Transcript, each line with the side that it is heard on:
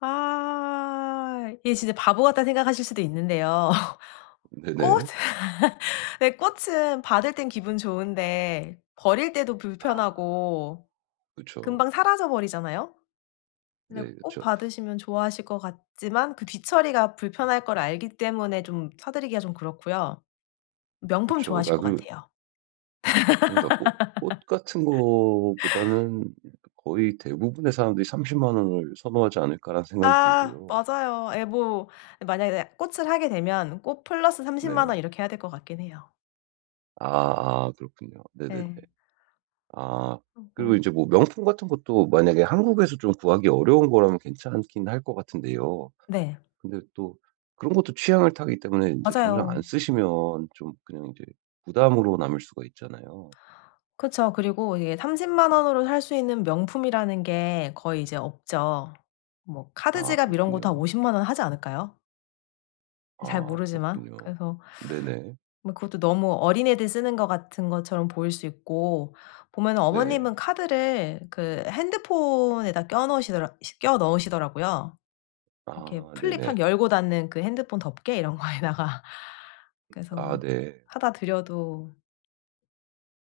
left: 아 이게 진짜 바보 같다고 생각하실 수도 있는데요. 꽃
right: 네네.
left: 근데 꽃은 받을 땐 기분 좋은데 버릴 때도
right: 아
left: 불편하고
right: 그쵸.
left: 금방 사라져 버리잖아요. 근데
right: 네
left: 꽃
right: 그쵸.
left: 받으시면 좋아하실 것 같지만 그 뒤처리가 불편할 걸 알기 때문에 좀 사드리기가 좀 그렇고요. 명품
right: 그쵸.
left: 좋아하실
right: 아
left: 것
right: 그
left: 같아요.
right: 그니까 '꽃 꽃 같은 거보다는 거의 대부분의 사람들이 300,000 원을 선호하지 않을까?'라는 생각이
left: 아
right: 들고요.
left: 맞아요. 에 뭐 만약에 꽃을 하게 되면 꽃 플러스 300,000
right: 네.
left: 원 이렇게 해야 될 것 같긴 해요.
right: 아아 그렇군요. 네네네.
left: 예.
right: 아
left: 어
right: 그리고
left: 뭐.
right: 이제 뭐 명품 같은 것도 만약에 한국에서 좀 구하기 어려운 거라면 괜찮긴 할 것 같은데요.
left: 네.
right: 근데 또 그런 것도 취향을 타기 때문에 인제 정작 안
left: 맞아요.
right: 쓰시면 좀 그냥 이제 부담으로 남을 수가 있잖아요.
left: 그쵸. 그리고 이게 300,000 원으로 살 수 있는 명품이라는 게 거의 이제 없죠. 뭐
right: 아
left: 카드지갑 이런 것도 한
right: 그렇군요.
left: 500,000 원 하지 않을까요? 잘
right: 아
left: 모르지만
right: 그렇군요.
left: 그래서
right: 네네.
left: 뭐 그것도 너무 어린애들 쓰는 것 같은 것처럼 보일 수 있고 보면 어머님은
right: 네.
left: 카드를 그 핸드폰에다 껴 넣으시더라 껴 넣으시더라고요. 이렇게
right: 아
left: 플립 확
right: 네네.
left: 열고 닫는 그 핸드폰 덮개 이런 거에다가.
right: 아
left: 그래서
right: 네.
left: 사다 드려도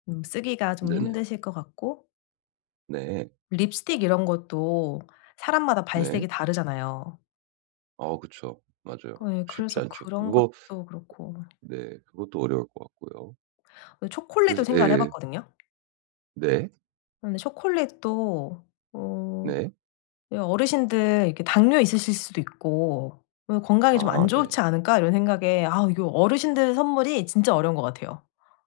left: 음 쓰기가 좀
right: 네.
left: 힘드실 것 같고
right: 네.
left: 립스틱 이런 것도 사람마다
right: 네.
left: 발색이 다르잖아요.
right: 어 그쵸. 맞아요.
left: 예.
right: 쉽지
left: 그래서
right: 않죠.
left: 그런
right: 그거
left: 것도 그렇고.
right: 네 그것도 어려울 것 같고요.
left: 그 초콜릿도
right: 그래서
left: 생각을
right: 예.
left: 해봤거든요.
right: 네.
left: 그런데 초콜릿도 어
right: 네.
left: '어르신들 이렇게 당뇨 있으실 수도 있고 그 건강이 좀 안
right: 아 네.
left: 좋지 않을까?'이런 생각에 아우 이거 어르신들 선물이 진짜 어려운 것 같아요.